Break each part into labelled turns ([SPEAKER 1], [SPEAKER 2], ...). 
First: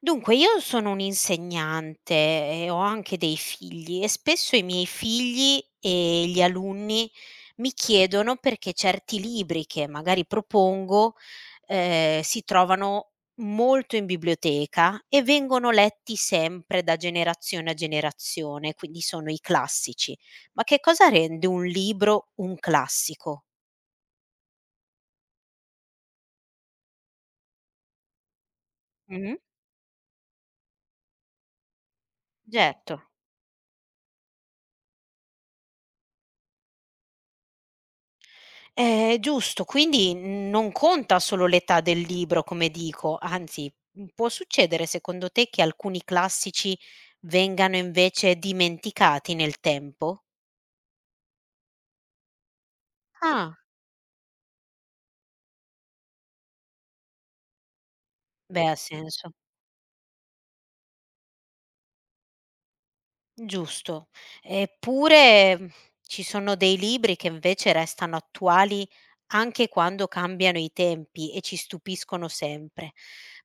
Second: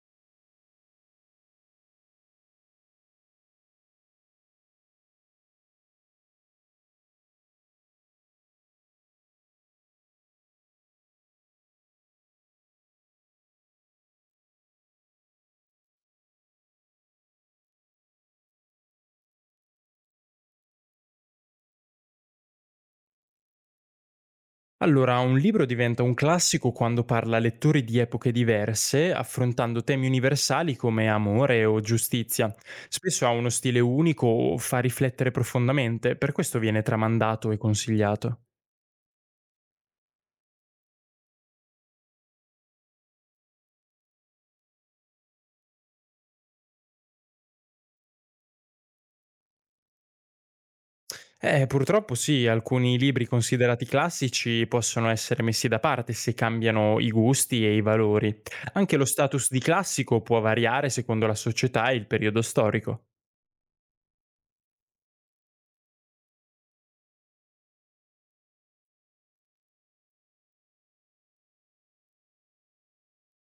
[SPEAKER 1] Dunque, io sono un'insegnante e ho anche dei figli e spesso i miei figli e gli alunni mi chiedono perché certi libri che magari propongo si trovano molto in biblioteca e vengono letti sempre da generazione a generazione, quindi sono i classici. Ma che cosa rende un libro un classico?
[SPEAKER 2] Allora, un libro diventa un classico quando parla a lettori di epoche diverse,
[SPEAKER 1] Mhm.
[SPEAKER 2] affrontando temi universali come amore o giustizia.
[SPEAKER 1] Certo.
[SPEAKER 2] Spesso ha uno stile unico o fa riflettere profondamente, per questo viene tramandato e consigliato.
[SPEAKER 1] Giusto, quindi non conta solo l'età del libro, come dico, anzi, può succedere secondo te che alcuni classici vengano invece dimenticati nel tempo?
[SPEAKER 2] Purtroppo sì, alcuni libri
[SPEAKER 1] Ah,
[SPEAKER 2] considerati classici possono essere messi da parte se cambiano i gusti e i valori.
[SPEAKER 1] beh, ha
[SPEAKER 2] Anche lo
[SPEAKER 1] senso.
[SPEAKER 2] status di classico può variare secondo la società e il periodo storico.
[SPEAKER 1] Giusto. Eppure, ci sono dei libri che invece restano attuali anche quando cambiano i tempi e ci stupiscono sempre.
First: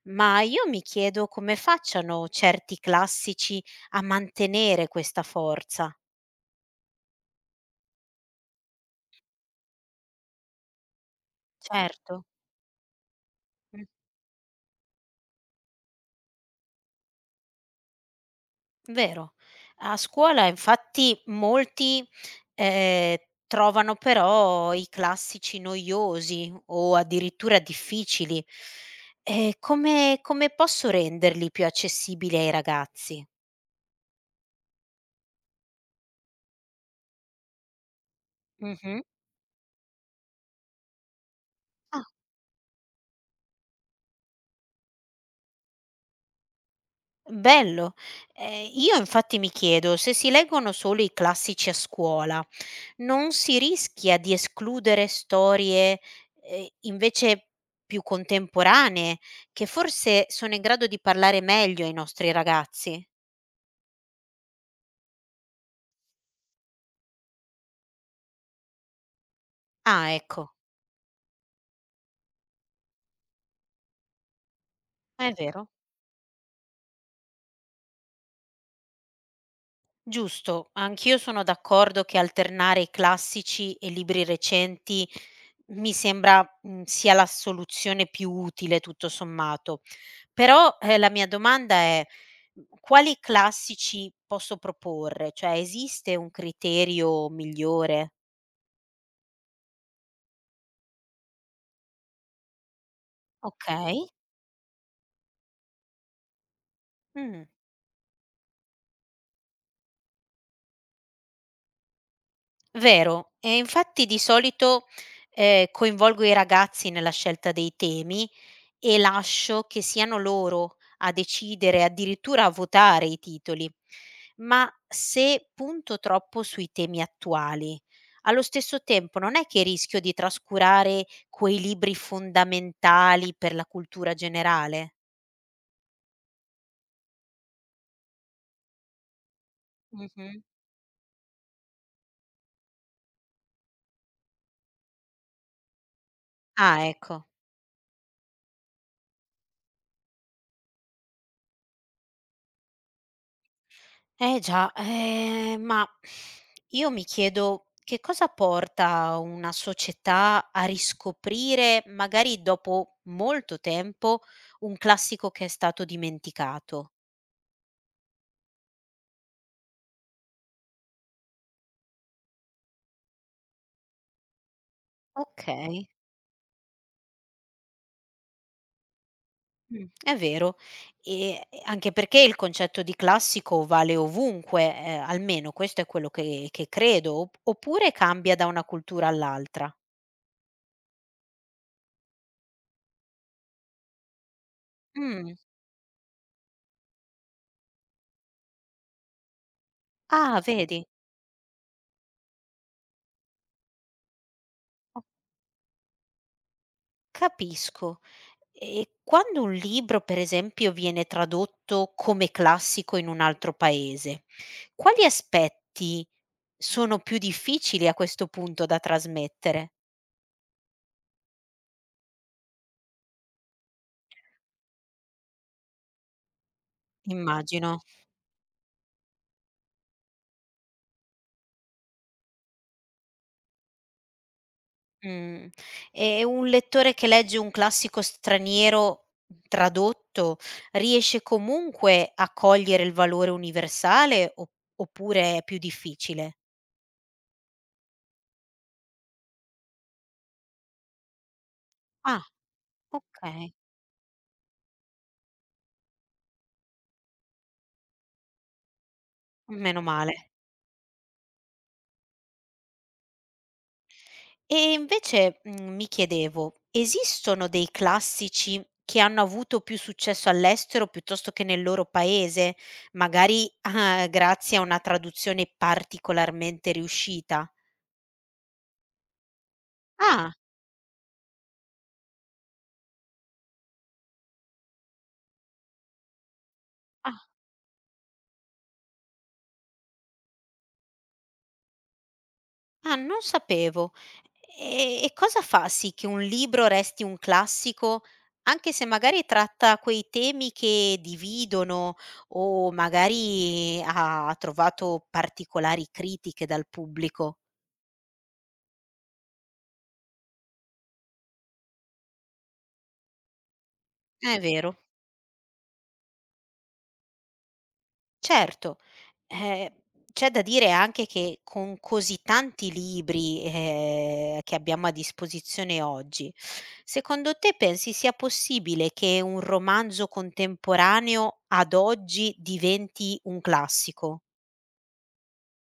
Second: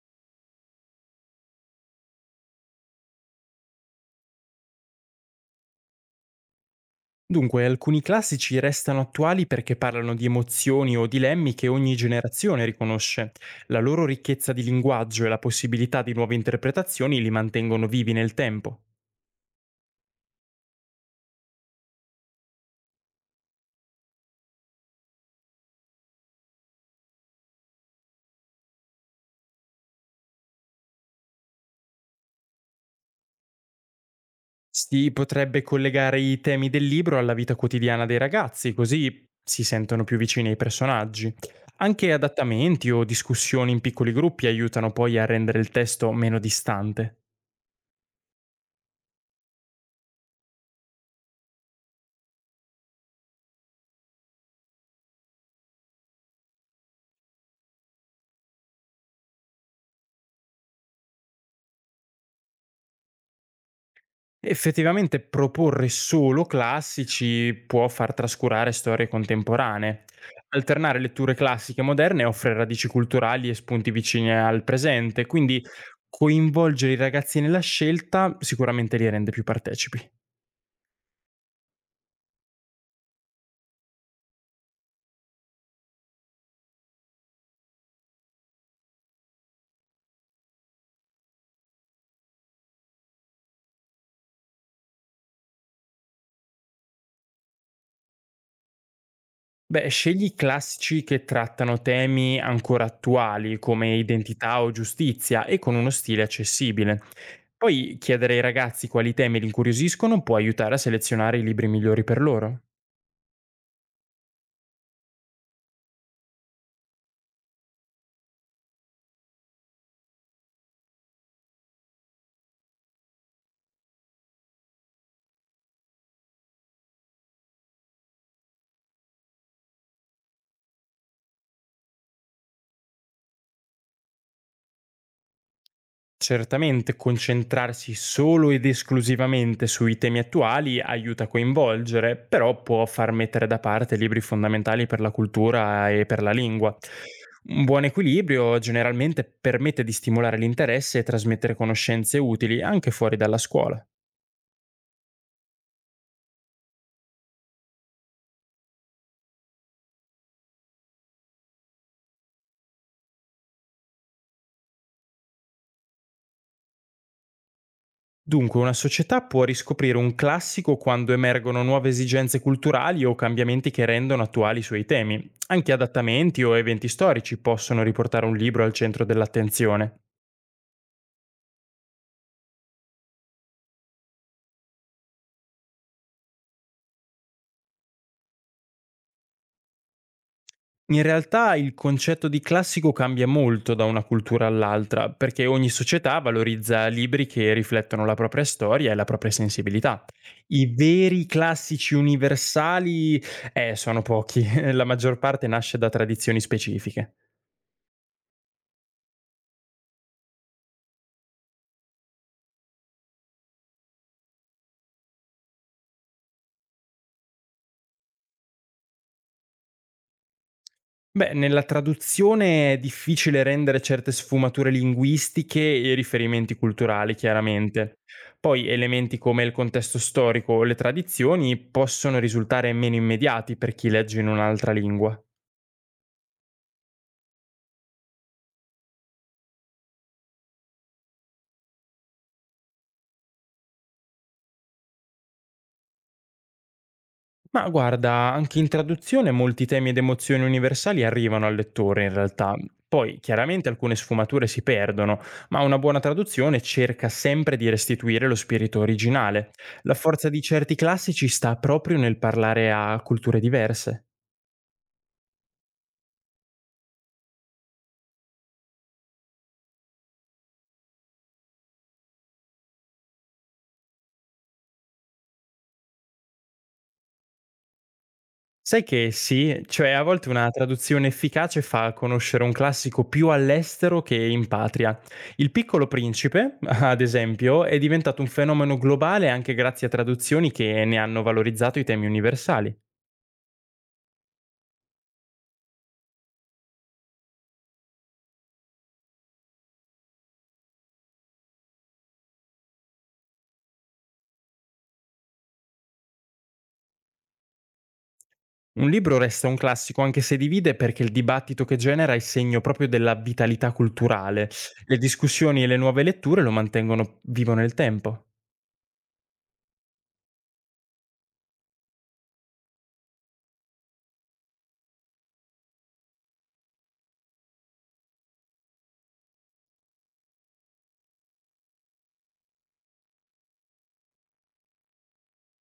[SPEAKER 1] Ma io mi chiedo come facciano certi classici a mantenere questa forza.
[SPEAKER 2] Dunque, alcuni classici restano attuali perché parlano di emozioni o dilemmi che ogni
[SPEAKER 1] Certo,
[SPEAKER 2] generazione riconosce. La
[SPEAKER 1] mh,
[SPEAKER 2] loro ricchezza di linguaggio e la possibilità di nuove interpretazioni li mantengono vivi nel tempo.
[SPEAKER 1] vero. A scuola infatti molti, ehm, trovano però i classici noiosi o addirittura difficili. Come posso renderli più accessibili ai ragazzi?
[SPEAKER 2] Si potrebbe collegare i temi del libro alla vita quotidiana dei ragazzi,
[SPEAKER 1] Mh-mh.
[SPEAKER 2] così si sentono più vicini ai personaggi.
[SPEAKER 1] Ah,
[SPEAKER 2] Anche adattamenti o discussioni in piccoli gruppi aiutano poi a rendere il testo meno distante.
[SPEAKER 1] bello. Io infatti mi chiedo se si leggono solo i classici a scuola, non si rischia di escludere storie, invece più contemporanee, che forse sono in grado di parlare meglio ai nostri ragazzi.
[SPEAKER 2] Effettivamente proporre solo classici può far trascurare storie contemporanee.
[SPEAKER 1] Ah, ecco,
[SPEAKER 2] Alternare letture classiche e moderne offre radici culturali e spunti vicini al presente,
[SPEAKER 1] è
[SPEAKER 2] quindi
[SPEAKER 1] vero.
[SPEAKER 2] coinvolgere i ragazzi nella scelta sicuramente li rende più partecipi.
[SPEAKER 1] Giusto, anch'io sono d'accordo che alternare i classici e libri recenti mi sembra, sia la soluzione più utile tutto sommato. Però, la mia domanda è, quali classici posso proporre? Cioè, esiste un criterio migliore?
[SPEAKER 2] Beh, scegli i classici che trattano temi ancora attuali
[SPEAKER 1] Ok.
[SPEAKER 2] come identità o giustizia e con uno stile accessibile.
[SPEAKER 1] Mm,
[SPEAKER 2] Poi chiedere ai ragazzi quali temi li incuriosiscono può aiutare a selezionare i libri migliori per loro.
[SPEAKER 1] vero. E infatti di solito coinvolgo i ragazzi nella scelta dei temi e lascio che siano loro a decidere, addirittura a votare i titoli. Ma se punto troppo sui temi attuali, allo stesso tempo non è che rischio di trascurare quei libri fondamentali per la cultura generale?
[SPEAKER 2] Certamente concentrarsi solo ed esclusivamente sui temi
[SPEAKER 1] Mh-mh.
[SPEAKER 2] attuali aiuta a coinvolgere, però può far mettere da parte libri fondamentali per la cultura e per la lingua.
[SPEAKER 1] Ah, ecco.
[SPEAKER 2] Un buon equilibrio generalmente permette di stimolare l'interesse e trasmettere conoscenze utili anche fuori dalla scuola.
[SPEAKER 1] Eh già, ma io mi chiedo che cosa porta una società a riscoprire, magari dopo molto tempo, un classico che è stato dimenticato.
[SPEAKER 2] Dunque, una società può riscoprire un classico quando emergono nuove esigenze culturali o cambiamenti che rendono attuali i suoi temi. Anche
[SPEAKER 1] Okay,
[SPEAKER 2] adattamenti o eventi storici possono riportare un libro al centro dell'attenzione.
[SPEAKER 1] è vero. E anche perché il concetto di classico vale ovunque, almeno questo è quello che credo, op oppure cambia da una cultura all'altra?
[SPEAKER 2] In realtà, il concetto di classico cambia molto da una cultura all'altra,
[SPEAKER 1] Mh,
[SPEAKER 2] perché ogni società valorizza libri che riflettono la propria storia e la propria sensibilità.
[SPEAKER 1] ah,
[SPEAKER 2] I
[SPEAKER 1] vedi.
[SPEAKER 2] veri classici universali sono pochi, la maggior parte nasce da tradizioni specifiche.
[SPEAKER 1] Capisco. E quando un libro, per esempio, viene tradotto come classico in un altro paese, quali aspetti sono più difficili a questo punto da trasmettere?
[SPEAKER 2] Beh, nella traduzione è difficile rendere certe sfumature linguistiche e riferimenti culturali,
[SPEAKER 1] Immagino.
[SPEAKER 2] chiaramente. Poi elementi come il contesto storico o le tradizioni possono risultare meno immediati per chi legge in un'altra lingua.
[SPEAKER 1] Mh. E un lettore che legge un classico straniero tradotto riesce comunque a cogliere il valore universale o oppure è più difficile?
[SPEAKER 2] Ma guarda, anche in traduzione molti temi ed emozioni universali arrivano al lettore, in
[SPEAKER 1] Ah,
[SPEAKER 2] realtà. Poi,
[SPEAKER 1] okay,
[SPEAKER 2] chiaramente, alcune sfumature si perdono, ma una buona traduzione cerca sempre di restituire lo spirito originale.
[SPEAKER 1] meno
[SPEAKER 2] La forza
[SPEAKER 1] male.
[SPEAKER 2] di certi classici sta proprio nel parlare a culture diverse.
[SPEAKER 1] E invece, mi chiedevo, esistono dei classici che hanno avuto più successo all'estero piuttosto che nel loro paese, magari, grazie a una traduzione particolarmente riuscita?
[SPEAKER 2] Sai che sì, cioè a volte
[SPEAKER 1] Ah,
[SPEAKER 2] una traduzione efficace fa conoscere un classico più all'estero che in patria. Il Piccolo Principe, ad
[SPEAKER 1] ah,
[SPEAKER 2] esempio, è diventato un fenomeno globale anche grazie a traduzioni che ne hanno valorizzato i temi universali.
[SPEAKER 1] ah, non sapevo. E cosa fa sì che un libro resti un classico, anche se magari tratta quei temi che dividono o magari ha trovato particolari critiche dal pubblico?
[SPEAKER 2] Un libro resta un classico anche se divide, perché il dibattito che genera è segno proprio della vitalità
[SPEAKER 1] È
[SPEAKER 2] culturale.
[SPEAKER 1] vero.
[SPEAKER 2] Le discussioni e le nuove letture lo mantengono vivo nel tempo.
[SPEAKER 1] Certo, ehm, c'è da dire anche che con così tanti libri, che abbiamo a disposizione oggi, secondo te pensi sia possibile che un romanzo contemporaneo ad oggi diventi un classico?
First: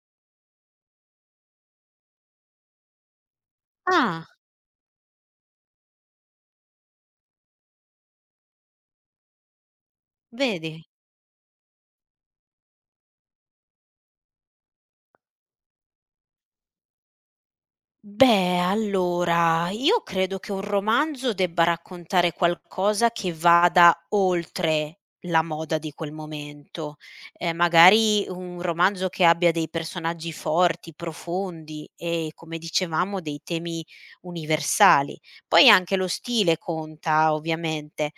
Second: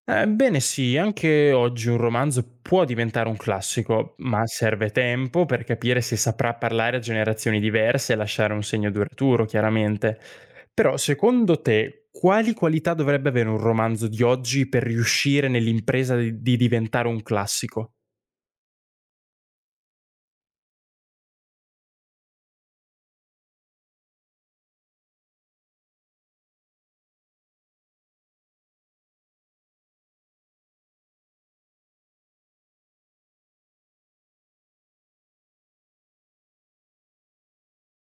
[SPEAKER 2] Ebbene sì, anche oggi un romanzo può diventare un classico,
[SPEAKER 1] Ah,
[SPEAKER 2] ma serve tempo per capire se saprà parlare a generazioni diverse e lasciare un segno duraturo, chiaramente.
[SPEAKER 1] vedi.
[SPEAKER 2] Però secondo te, quali qualità dovrebbe avere un romanzo di oggi per riuscire nell'impresa di diventare un classico?
[SPEAKER 1] Beh, allora, io credo che un romanzo debba raccontare qualcosa che vada oltre la moda di quel momento. Magari un romanzo che abbia dei personaggi forti, profondi e, come dicevamo, dei temi universali. Poi anche lo stile conta, ovviamente.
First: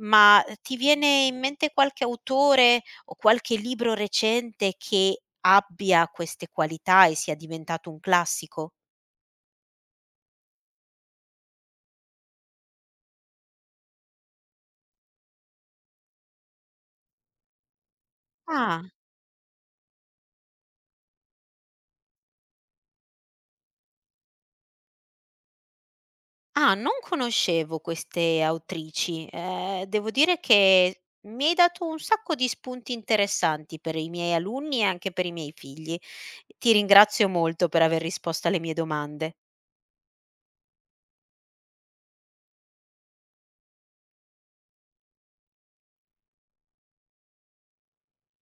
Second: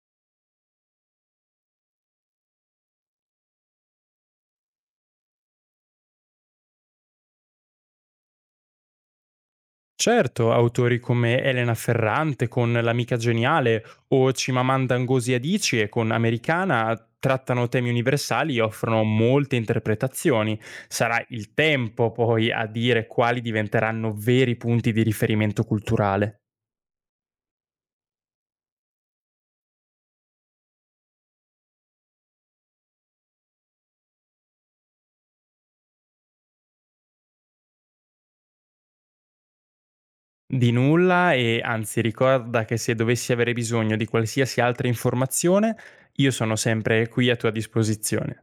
[SPEAKER 1] Ma ti viene in mente qualche autore o qualche libro recente che abbia queste qualità e sia diventato un classico?
[SPEAKER 2] Certo, autori come Elena Ferrante con L'amica geniale o Chimamanda Ngozi Adichie con Americana trattano temi universali e
[SPEAKER 1] Ah,
[SPEAKER 2] offrono molte interpretazioni. Sarà il tempo poi a dire quali diventeranno veri punti di riferimento culturale.
[SPEAKER 1] ah, non conoscevo queste autrici. Devo dire che mi hai dato un sacco di spunti interessanti per i miei alunni e anche per i miei figli. Ti ringrazio molto per aver risposto alle mie domande.
[SPEAKER 2] Di nulla, e anzi ricorda che se dovessi avere bisogno di qualsiasi altra informazione, io sono sempre qui a tua disposizione.